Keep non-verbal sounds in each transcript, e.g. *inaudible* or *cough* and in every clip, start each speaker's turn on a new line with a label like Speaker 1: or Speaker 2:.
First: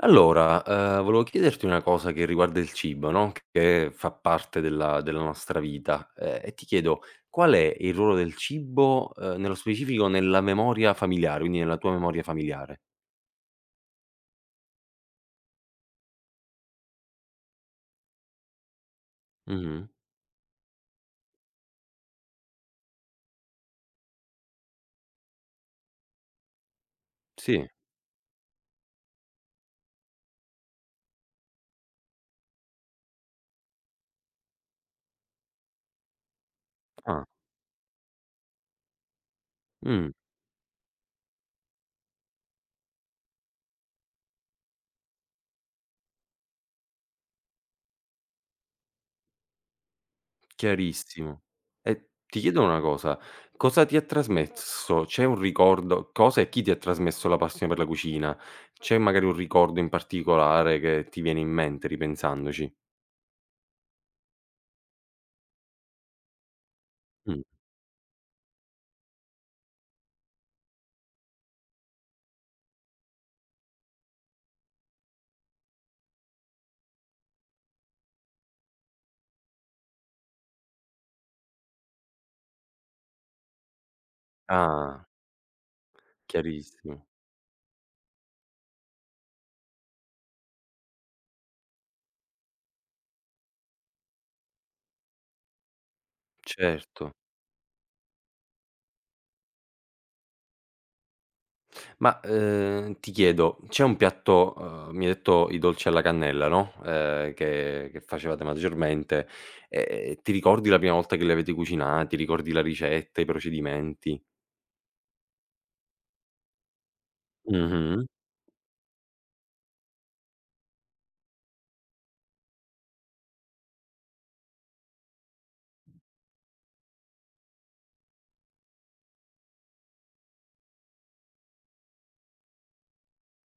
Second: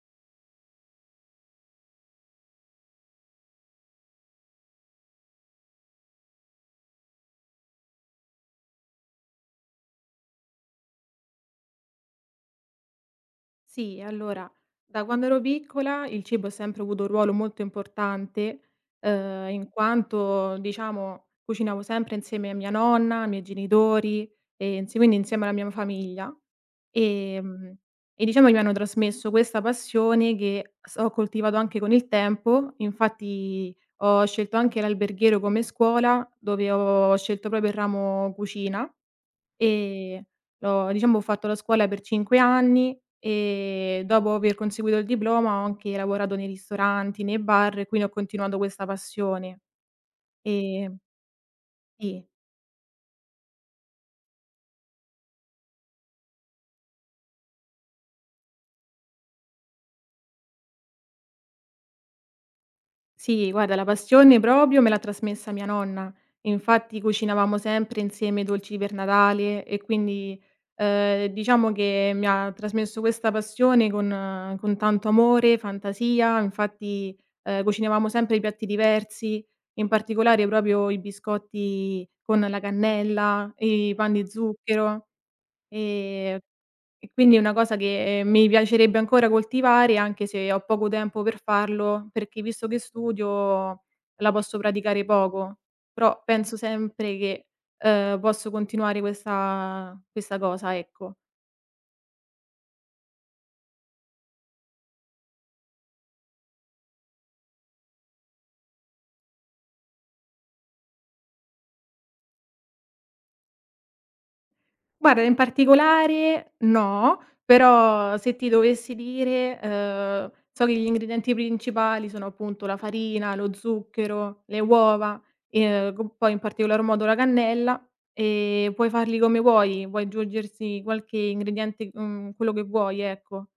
Speaker 1: Allora, volevo chiederti una cosa che riguarda il cibo, no, che fa parte della nostra vita, e ti chiedo: qual è il ruolo del cibo, nello specifico nella memoria familiare, quindi nella tua memoria familiare?
Speaker 2: Sì, allora, da quando ero piccola il cibo ha sempre avuto un ruolo molto importante, in
Speaker 1: Mh-mh.
Speaker 2: quanto, diciamo, cucinavo sempre insieme a mia nonna, ai miei genitori, insie quindi insieme alla mia famiglia.
Speaker 1: Sì.
Speaker 2: Ehm, e diciamo che mi hanno trasmesso questa passione che s ho coltivato anche con il tempo. Infatti ho scelto anche l'alberghiero come scuola, dove ho
Speaker 1: Ah.
Speaker 2: scelto proprio il ramo cucina.
Speaker 1: Mh.
Speaker 2: Ehm, l'ho diciamo ho fatto la scuola per 5 anni e dopo aver conseguito il diploma ho anche lavorato nei ristoranti, nei bar e quindi ho continuato questa passione. Ehm
Speaker 1: Chiarissimo. E
Speaker 2: sì.
Speaker 1: ti chiedo una cosa: cosa ti ha trasmesso? C'è un ricordo cosa e chi ti ha trasmesso la passione per la cucina? C'è magari un ricordo in particolare che ti viene in mente ripensandoci?
Speaker 2: Sì, guarda, la passione proprio me l'ha trasmessa mia nonna. Infatti
Speaker 1: Mh.
Speaker 2: cucinavamo sempre insieme i dolci per Natale e quindi, diciamo che mi ha trasmesso questa passione con tanto amore, fantasia. Infatti, cucinavamo sempre i piatti diversi, in particolare proprio i biscotti con la cannella, i pan di
Speaker 1: Ah.
Speaker 2: zucchero, ehm
Speaker 1: Chiarissimo,
Speaker 2: e quindi è una cosa che mi piacerebbe ancora coltivare, anche se ho poco tempo per farlo, perché visto che studio la posso praticare poco, però penso
Speaker 1: certo.
Speaker 2: sempre che, posso continuare questa cosa, ecco.
Speaker 1: Ma, ti chiedo, c'è un piatto mi hai detto i dolci alla cannella, no, che facevate maggiormente, ti ricordi la prima volta che li avete cucinati? Ricordi la ricetta, i procedimenti?
Speaker 2: Guarda, in particolare no,
Speaker 1: Mh-mh.
Speaker 2: però se ti dovessi dire, so che gli ingredienti principali sono appunto la farina, lo zucchero, le uova, co poi in particolar modo la cannella, e puoi farli come vuoi, puoi aggiungersi qualche ingrediente, quello che vuoi, ecco,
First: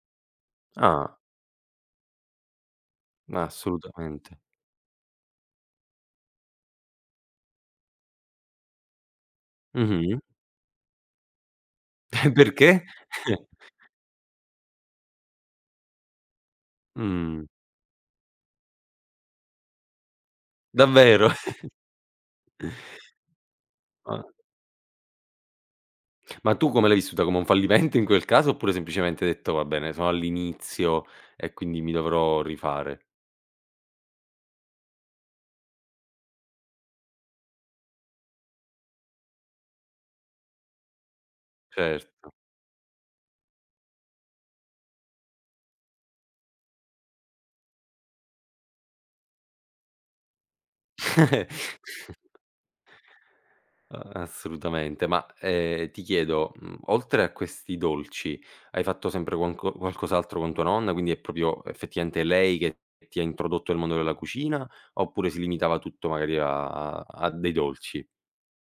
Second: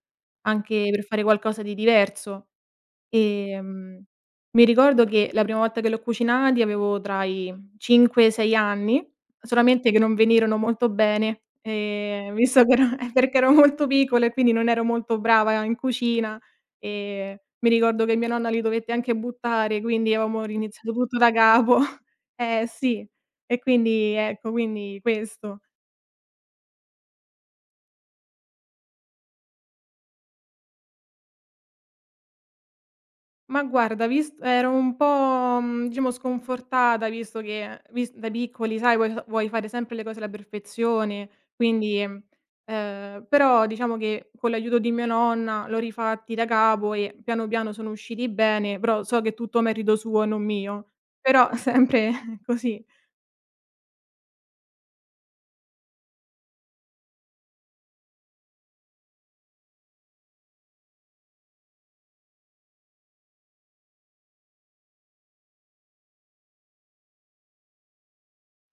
Speaker 2: anche per
Speaker 1: Ah,
Speaker 2: fare qualcosa di diverso. Ehm,
Speaker 1: assolutamente.
Speaker 2: mi ricordo che la prima volta che l'ho cucinati avevo tra i 5 e 6 anni, solamente che non
Speaker 1: Mh-mh.
Speaker 2: venirono molto bene,
Speaker 1: *laughs*
Speaker 2: *laughs* visto che
Speaker 1: Perché?
Speaker 2: ero perché
Speaker 1: *laughs*
Speaker 2: ero molto piccola e quindi non ero molto brava in cucina, ehm,
Speaker 1: Mh,
Speaker 2: mi ricordo che mia nonna li dovette anche buttare, quindi avevamo riniziato tutto
Speaker 1: davvero?
Speaker 2: da capo. *laughs* Eh sì, e quindi
Speaker 1: Ma
Speaker 2: ecco, quindi questo.
Speaker 1: ma tu come l'hai vissuta? Come un fallimento in quel caso, oppure semplicemente hai detto: "Va bene, sono all'inizio e quindi mi dovrò rifare"?
Speaker 2: Ma guarda, vis ero un po', diciamo sconfortata visto che vis da piccoli, sai, vuoi fare sempre le cose alla perfezione, quindi
Speaker 1: Certo.
Speaker 2: però diciamo che con l'aiuto di mia nonna l'ho rifatti da capo e piano piano sono usciti bene, però so che è tutto merito suo e non mio. Però *laughs*
Speaker 1: *laughs*
Speaker 2: sempre *laughs* così.
Speaker 1: A Assolutamente. Ma, ti chiedo, oltre a questi dolci, hai fatto sempre quanco qualcos'altro con tua nonna? Quindi è proprio effettivamente lei che ti ha introdotto al mondo della cucina, oppure si limitava tutto magari a dei dolci?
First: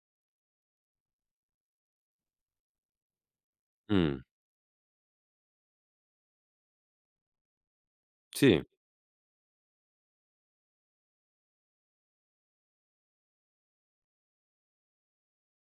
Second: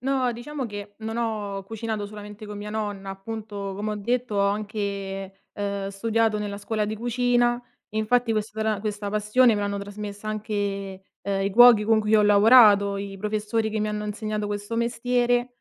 Speaker 2: No, diciamo che non ho cucinato solamente con mia nonna, appunto, come ho
Speaker 1: Mh,
Speaker 2: detto, ho anche, studiato nella scuola di cucina, e infatti questa
Speaker 1: sì.
Speaker 2: tra questa passione me l'hanno trasmessa anche, i cuochi con cui ho lavorato, i professori che mi hanno insegnato questo mestiere.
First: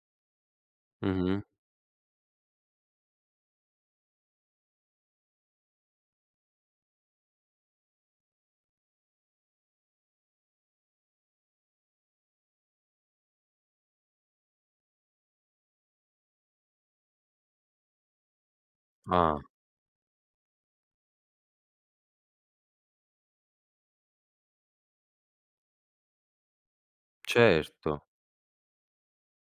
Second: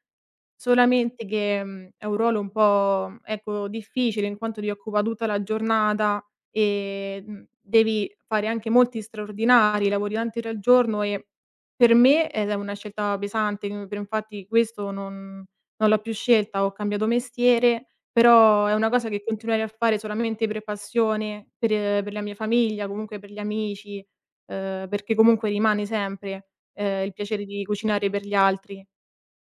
Speaker 2: Solamente
Speaker 1: Mh-mh.
Speaker 2: che, è un ruolo un po', ecco, difficile in quanto ti occupa tutta la giornata e, devi fare anche molti straordinari, lavori tanti ore al giorno e per me ed è una scelta pesante, mhmm, per infatti questo non l'ho più scelta, ho cambiato mestiere, però è una cosa che
Speaker 1: Ah,
Speaker 2: continuerei a fare solamente per passione, per la mia famiglia, comunque per gli amici, perché comunque rimane sempre, il piacere di
Speaker 1: certo.
Speaker 2: cucinare per gli altri.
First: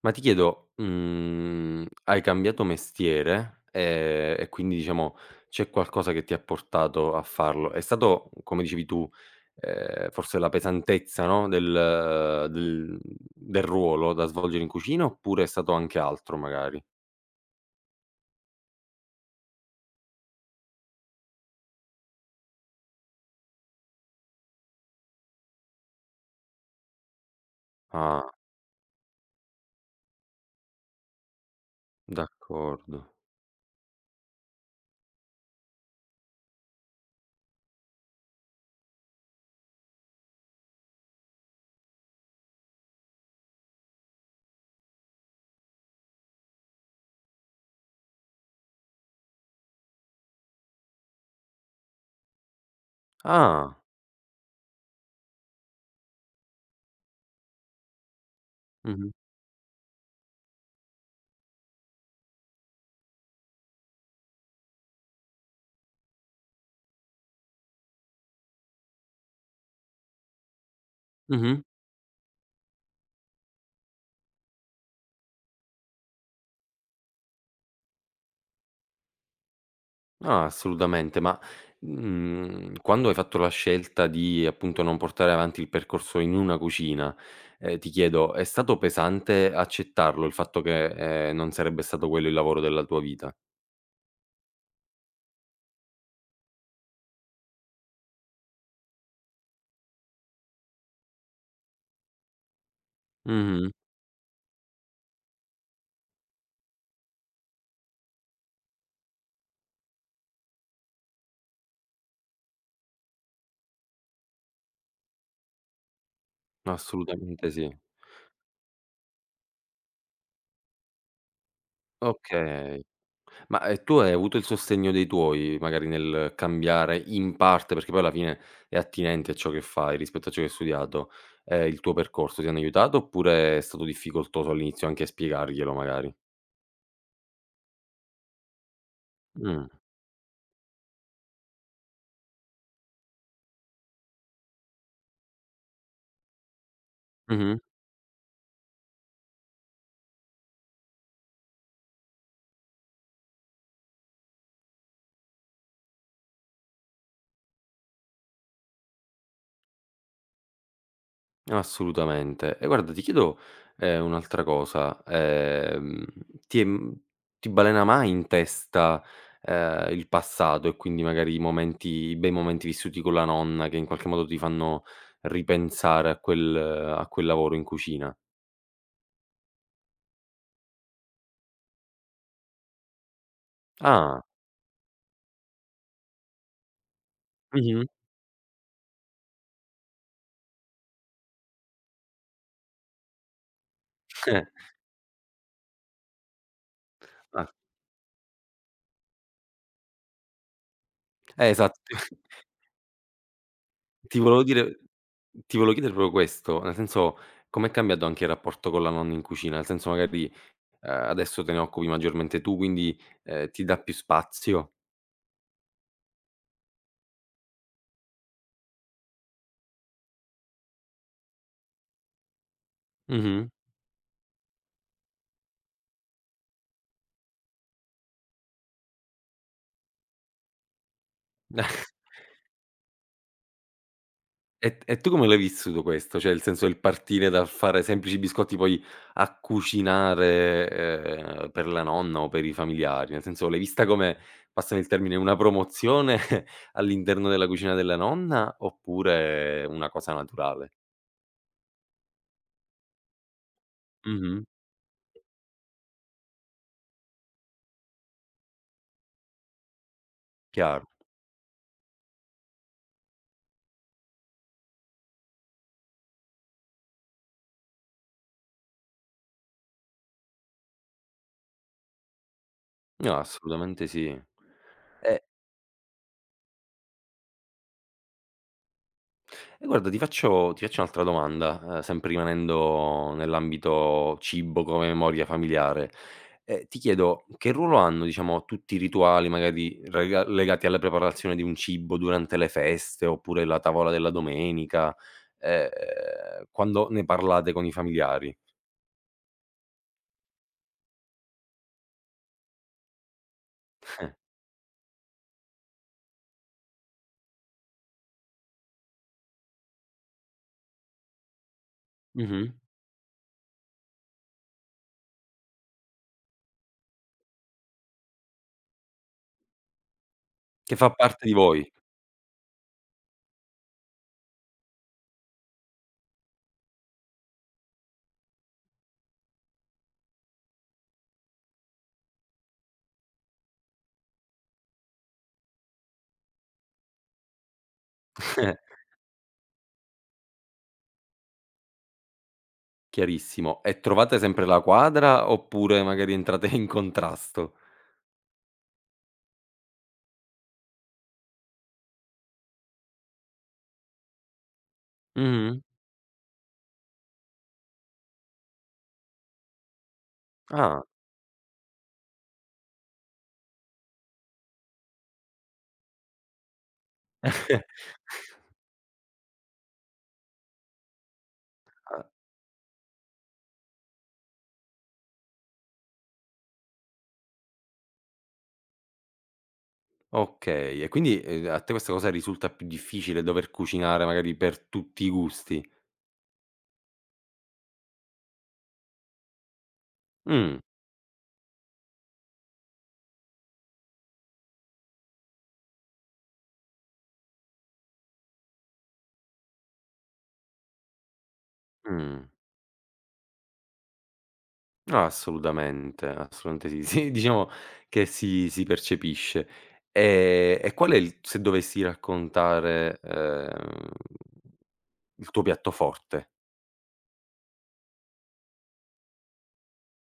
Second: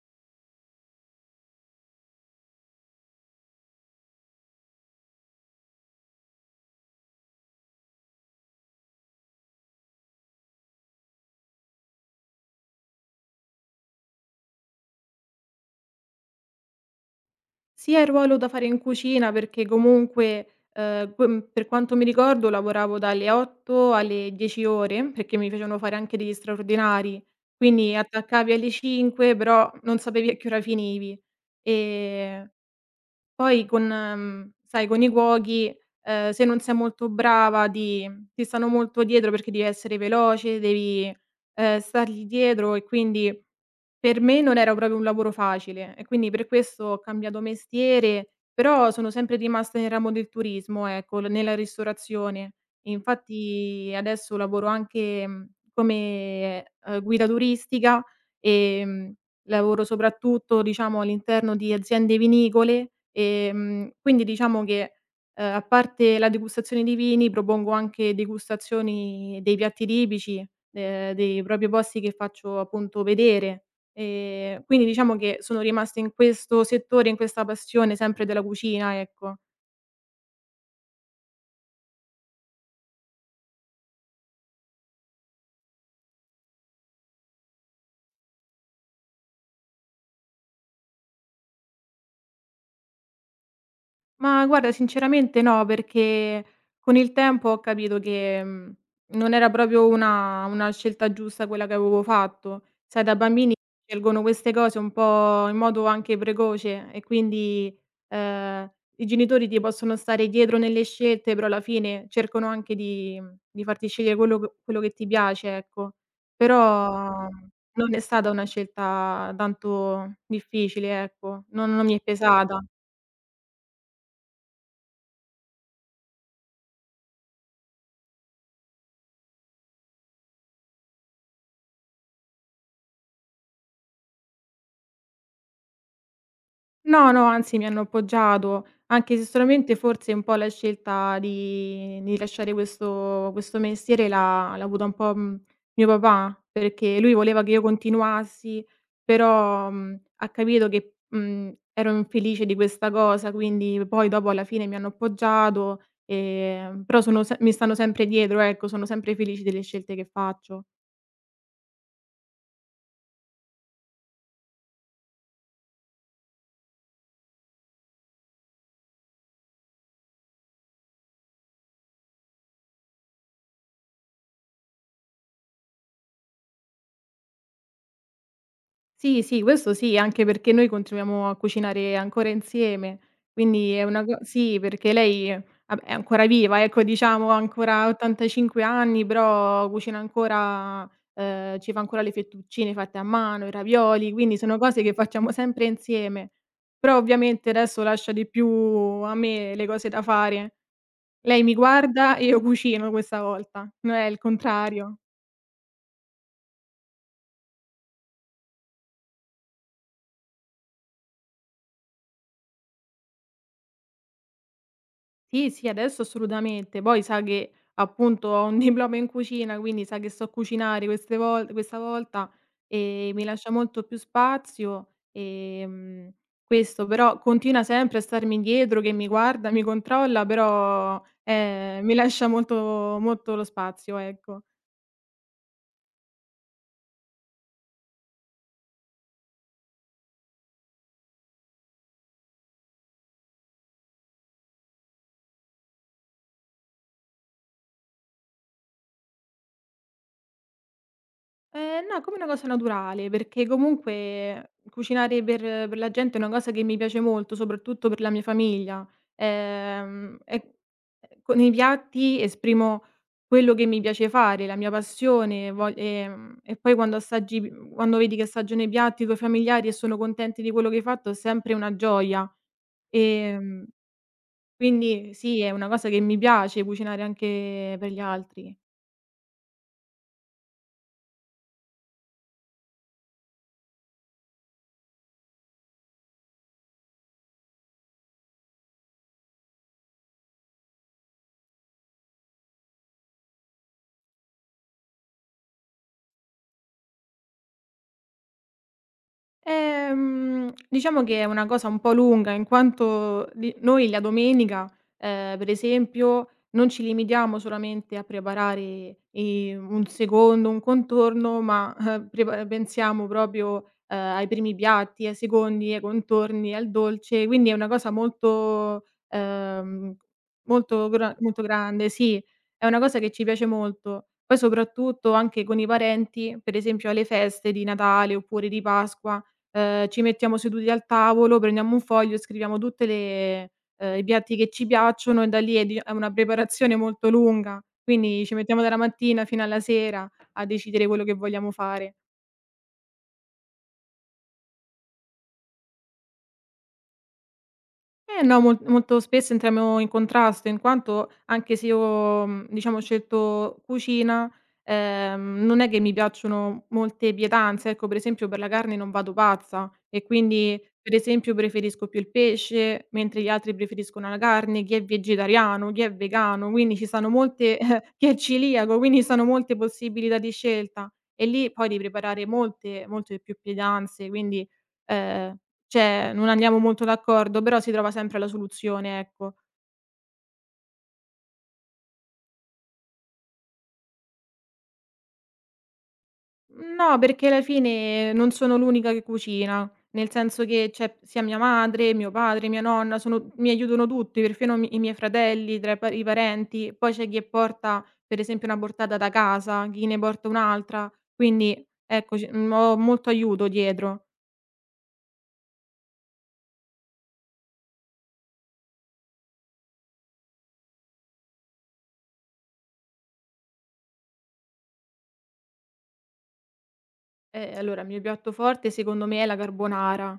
Speaker 1: Ma ti chiedo, hai cambiato mestiere, e quindi diciamo c'è qualcosa che ti ha portato a farlo. È stato, come dicevi tu, forse la pesantezza, no, del ruolo da svolgere in cucina, oppure è stato anche altro magari?
Speaker 2: Sia il ruolo da fare in cucina perché comunque, per quanto mi ricordo lavoravo dalle 8 alle 10 ore, perché mi facevano fare anche degli straordinari, quindi
Speaker 1: Ah,
Speaker 2: attaccavi alle 5 però non sapevi a che ora finivi. Ehm,
Speaker 1: d'accordo.
Speaker 2: poi con sai con i cuochi, se non sei molto brava ti stanno molto dietro perché devi essere veloce, devi, stargli dietro e quindi per me non era proprio un lavoro facile e quindi per questo ho cambiato mestiere, però sono sempre rimasta nel ramo del turismo, ecco, l nella ristorazione.
Speaker 1: Ah.
Speaker 2: Infatti adesso lavoro anche, come, guida turistica,
Speaker 1: Mh-mh.
Speaker 2: ehm, lavoro soprattutto, diciamo, all'interno di aziende vinicole, quindi diciamo che, a parte la degustazione di vini, propongo anche degustazioni dei piatti tipici, dei
Speaker 1: Mh-mh.
Speaker 2: proprio posti che faccio appunto vedere. Quindi diciamo che sono rimasta in questo settore, in questa passione sempre della cucina, ecco.
Speaker 1: No, assolutamente, ma, quando hai fatto la scelta di, appunto, non portare avanti il percorso in una cucina, ti chiedo, è stato pesante accettarlo il fatto che, non sarebbe stato quello il lavoro della tua vita?
Speaker 2: Ma guarda, sinceramente no, perché con il tempo ho capito che, non era proprio una scelta giusta quella che avevo fatto. Sai, da bambini
Speaker 1: Mh-mh.
Speaker 2: scelgono queste cose un po' in modo anche precoce e quindi, ehm, i genitori ti possono stare dietro nelle scelte, però alla fine cercano anche di farti scegliere quello che ti piace, ecco. Però
Speaker 1: Assolutamente sì.
Speaker 2: non è stata una scelta tanto difficile, ecco, non mi è pesata.
Speaker 1: Okay. Ma, tu hai avuto il sostegno dei tuoi, magari nel cambiare in parte, perché poi alla fine è attinente a ciò che fai rispetto a ciò che hai studiato, il tuo percorso, ti hanno aiutato oppure è stato difficoltoso all'inizio anche a spiegarglielo magari?
Speaker 2: No, no, anzi mi hanno appoggiato, anche se
Speaker 1: Mh.
Speaker 2: solamente forse un po' la scelta di lasciare questo mestiere l'ha avuta un po', mio papà, perché lui voleva che
Speaker 1: Mh-mh.
Speaker 2: io continuassi, però, ha capito che, ero infelice di questa cosa, quindi poi dopo alla fine mi hanno appoggiato, però sono se mi stanno sempre dietro, ecco, sono sempre felici delle scelte che faccio.
Speaker 1: Assolutamente. E guarda ti chiedo, un'altra cosa, ti è mhmm, ti balena mai in testa, il passato e quindi magari i bei momenti vissuti con la nonna che in qualche modo ti fanno ripensare a quel lavoro in cucina?
Speaker 2: Sì, sì, questo sì, anche perché noi continuiamo a cucinare ancora insieme, quindi è una co
Speaker 1: Ah,
Speaker 2: sì, perché lei vabbè è ancora viva, ecco, diciamo, ha
Speaker 1: mh-mh.
Speaker 2: ancora 85 anni, però cucina ancora, ci fa ancora le fettuccine fatte a mano, i ravioli, quindi
Speaker 1: Eh,
Speaker 2: sono cose che facciamo sempre insieme. Però
Speaker 1: ah,
Speaker 2: ovviamente adesso lascia di più a me le cose da fare. Lei mi
Speaker 1: esatto. *laughs*
Speaker 2: guarda e io cucino questa volta, no è
Speaker 1: Ti
Speaker 2: il
Speaker 1: volevo dire
Speaker 2: contrario.
Speaker 1: ti volevo chiedere proprio questo, nel senso com'è cambiato anche il rapporto con la nonna in cucina? Nel senso magari adesso te ne occupi maggiormente tu, quindi, ti dà più spazio.
Speaker 2: Sì, sì, adesso assolutamente. Poi sa che appunto ho un *laughs* diploma in cucina, quindi sa che so cucinare queste vol questa volta, mi
Speaker 1: Mh-mh.
Speaker 2: lascia molto più spazio, ehm, questo. Però continua sempre a starmi dietro, che mi guarda, mi controlla, però, mi
Speaker 1: *laughs*
Speaker 2: lascia molto lo spazio, ecco.
Speaker 1: E tu come l'hai vissuto questo? Cioè, il senso, il partire dal fare semplici biscotti, poi a cucinare, per la nonna o per i familiari? Nel senso, l'hai vista come, passami il termine, una promozione *laughs* all'interno della cucina della nonna, oppure una cosa naturale?
Speaker 2: No, come una cosa naturale, perché
Speaker 1: Mh-mh.
Speaker 2: comunque cucinare per la gente è una cosa che mi piace molto, soprattutto per la mia famiglia. E
Speaker 1: Chiaro.
Speaker 2: con i piatti esprimo quello che mi piace fare, la mia passione, vog e poi quando assaggi quando vedi che assaggiano i piatti con i tuoi familiari e sono contenti di quello che hai fatto è sempre una gioia.
Speaker 1: No,
Speaker 2: Ehm,
Speaker 1: assolutamente sì.
Speaker 2: quindi
Speaker 1: E
Speaker 2: sì, è una cosa che mi piace cucinare anche per gli altri.
Speaker 1: E guarda, ti faccio un'altra domanda, sempre rimanendo nell'ambito cibo come memoria familiare. Ti chiedo che ruolo hanno, diciamo, tutti i rituali magari rega legati alla preparazione di un cibo durante le feste, oppure la tavola della domenica, ehm, quando ne parlate con i familiari?
Speaker 2: Diciamo che è una cosa un po' lunga in quanto di noi la domenica, per esempio, non ci limitiamo solamente a preparare, un secondo, un contorno, ma, prepa
Speaker 1: Mh-mh.
Speaker 2: pensiamo proprio, ai primi piatti, ai secondi, ai contorni, al dolce, quindi è una cosa molto,
Speaker 1: Che fa
Speaker 2: molto gra
Speaker 1: parte di
Speaker 2: molto
Speaker 1: voi.
Speaker 2: grande sì, è una cosa che ci piace molto. Poi soprattutto anche con i parenti, per esempio alle feste di Natale oppure di Pasqua. Ci mettiamo seduti al tavolo, prendiamo un foglio e scriviamo tutte le i piatti che ci piacciono e da lì è una preparazione molto lunga, quindi ci mettiamo dalla
Speaker 1: *laughs*
Speaker 2: mattina fino alla sera a decidere quello che vogliamo fare.
Speaker 1: Chiarissimo. E trovate sempre la quadra, oppure magari entrate in contrasto?
Speaker 2: Eh no, molto spesso entriamo in contrasto, in quanto anche se io, diciamo ho scelto cucina,
Speaker 1: Mh-mh.
Speaker 2: non è che mi piacciono molte pietanze, ecco, per esempio per la carne non vado pazza e quindi
Speaker 1: Ah.
Speaker 2: per esempio preferisco più il pesce, mentre gli altri preferiscono la carne, chi è vegetariano, chi è vegano, quindi ci sono molte
Speaker 1: *laughs*
Speaker 2: *laughs* chi è celiaco, quindi ci sono molte possibilità di scelta e lì poi devi preparare molte molte più pietanze, quindi, ehm cioè, non andiamo molto d'accordo, però si trova sempre la soluzione, ecco.
Speaker 1: Okay, e quindi, a te questa cosa risulta più difficile, dover cucinare magari per tutti i gusti?
Speaker 2: No, perché alla fine non sono l'unica che cucina, nel senso
Speaker 1: Mh,
Speaker 2: che c'è sia mia madre, mio padre, mia nonna, sono mi aiutano tutti, perfino mi i miei fratelli, tra i parenti. Poi c'è chi porta, per esempio, una portata da casa, chi ne porta un'altra, quindi ecco,
Speaker 1: mh.
Speaker 2: ho molto aiuto dietro.
Speaker 1: No, assolutamente, assolutamente sì. Sì, diciamo che si percepisce. E qual è il se dovessi raccontare, il tuo piatto forte?
Speaker 2: Allora il mio piatto forte secondo me è la carbonara.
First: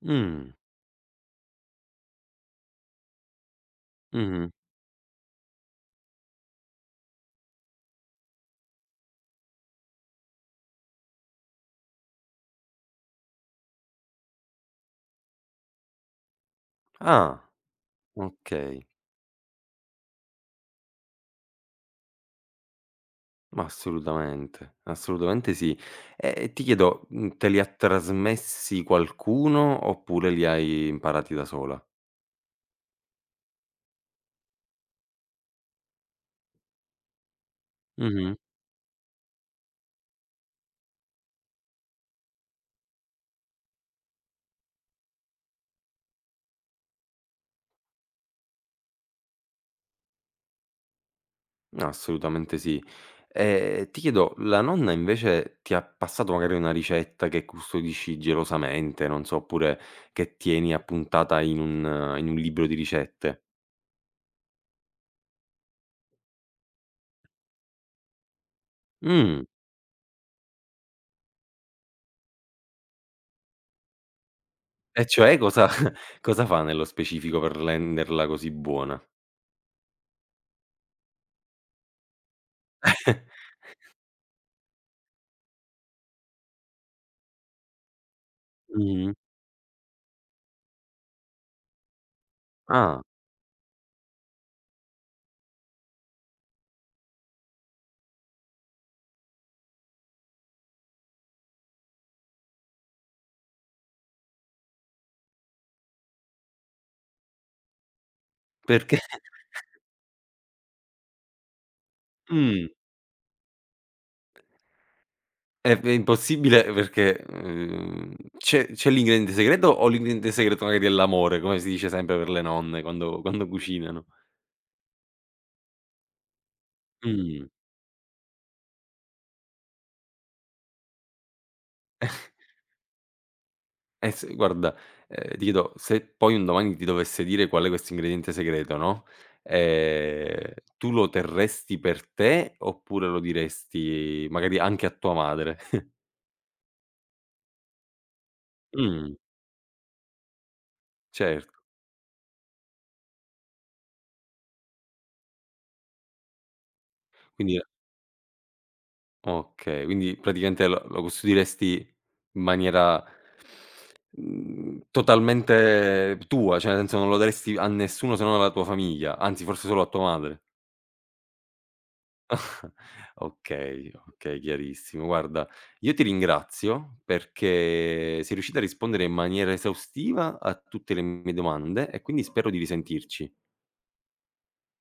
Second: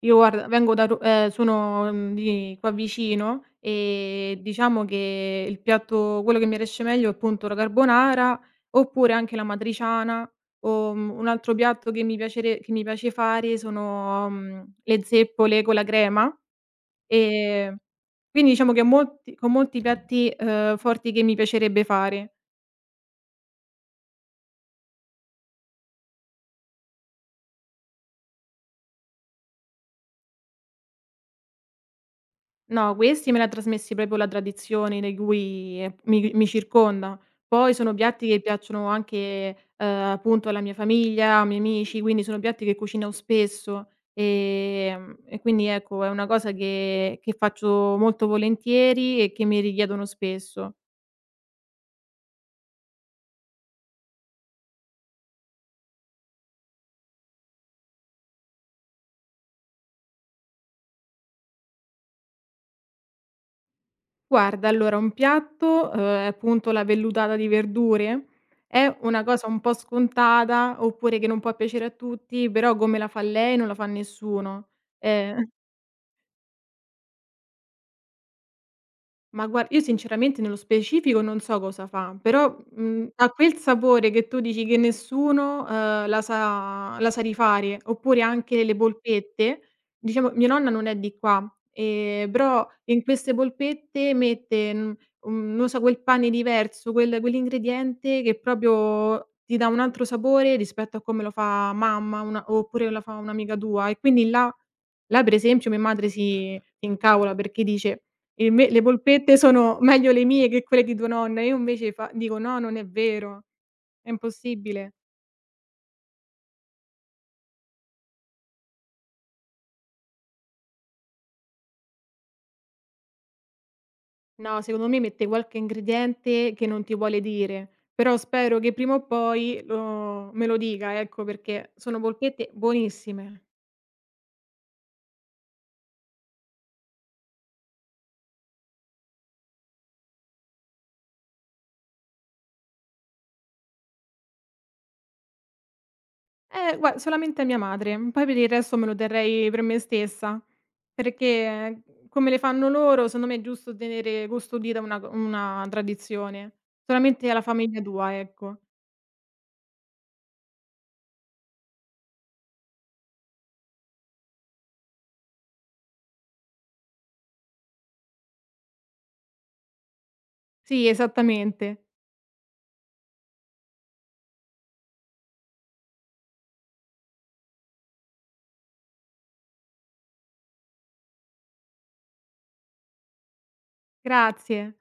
Speaker 2: Io guarda
Speaker 1: Mh,
Speaker 2: vengo da Ru sono, di qua vicino, e
Speaker 1: mh-mh.
Speaker 2: diciamo che il piatto quello che mi riesce meglio è appunto la carbonara, oppure anche l'amatriciana, o, un altro piatto che mi piace fare sono, le zeppole con la crema.
Speaker 1: Ah,
Speaker 2: Ehm, quindi diciamo che
Speaker 1: okay.
Speaker 2: molti piatti, forti che mi piacerebbe fare.
Speaker 1: Ma assolutamente, assolutamente sì. E ti chiedo, te li ha trasmessi qualcuno, oppure li hai imparati da sola?
Speaker 2: No, questi me li ha trasmessi proprio la tradizione di cui, mi circonda. Poi sono piatti
Speaker 1: Mh-mh.
Speaker 2: che piacciono anche, appunto alla mia famiglia, ai miei amici, quindi sono piatti che cucino spesso, e quindi ecco è una cosa che faccio molto volentieri e che mi richiedono spesso.
Speaker 1: Assolutamente sì. Ti chiedo, la nonna invece ti ha passato magari una ricetta che custodisci gelosamente, non so, oppure che tieni appuntata in un libro di ricette?
Speaker 2: Guarda, allora un piatto, è appunto la vellutata di verdure, è una
Speaker 1: Mh.
Speaker 2: cosa un po' scontata, oppure che non può piacere a tutti, però come la fa lei non la fa nessuno.
Speaker 1: E cioè
Speaker 2: Ehm
Speaker 1: cosa *laughs* cosa fa nello specifico per renderla così buona?
Speaker 2: Ma guar io sinceramente nello specifico non so cosa fa, però, ha
Speaker 1: *laughs*
Speaker 2: quel sapore che tu dici che nessuno, la sa rifare, oppure anche le
Speaker 1: Mh-mh.
Speaker 2: polpette. Diciamo mia nonna non è di qua, però
Speaker 1: Ah,
Speaker 2: in queste polpette usa quel pane diverso, quell'ingrediente che proprio ti dà un altro sapore rispetto a come lo fa mamma, una, oppure la fa un'amica tua, e quindi là per esempio mia madre si incavola perché dice: "E me, le
Speaker 1: perché *laughs*
Speaker 2: polpette sono meglio le mie che quelle di tua nonna". Io invece fa dico: "No,
Speaker 1: mh,
Speaker 2: non è vero, è impossibile".
Speaker 1: è impossibile perché, c'è l'ingrediente segreto o l'ingrediente segreto magari è l'amore, come si dice sempre per le nonne quando cucinano?
Speaker 2: No, secondo me mette qualche ingrediente che non ti vuole
Speaker 1: Mh.
Speaker 2: dire, però spero che prima o poi lo me lo dica, ecco, perché sono polpette buonissime.
Speaker 1: S guarda, ti chiedo, se poi un domani ti dovesse dire qual è questo ingrediente segreto, no, tu lo terresti per te oppure lo diresti magari anche a tua madre? *laughs*
Speaker 2: Gua solamente a mia madre, poi per il resto me lo
Speaker 1: Mh,
Speaker 2: terrei per me stessa,
Speaker 1: certo.
Speaker 2: perché come le fanno loro, secondo me è giusto tenere custodita una tradizione. Solamente alla
Speaker 1: Quindi
Speaker 2: famiglia tua, ecco.
Speaker 1: okay, quindi praticamente lo custodiresti in maniera, mhmm, totalmente tua, cioè nel senso non lo daresti a nessuno se non alla tua famiglia, anzi forse solo a tua madre.
Speaker 2: Sì, esattamente.
Speaker 1: Okay, okay, chiarissimo. Guarda, io ti ringrazio perché sei riuscita a rispondere in maniera esaustiva a tutte le mie domande e quindi spero di risentirci.
Speaker 2: Grazie.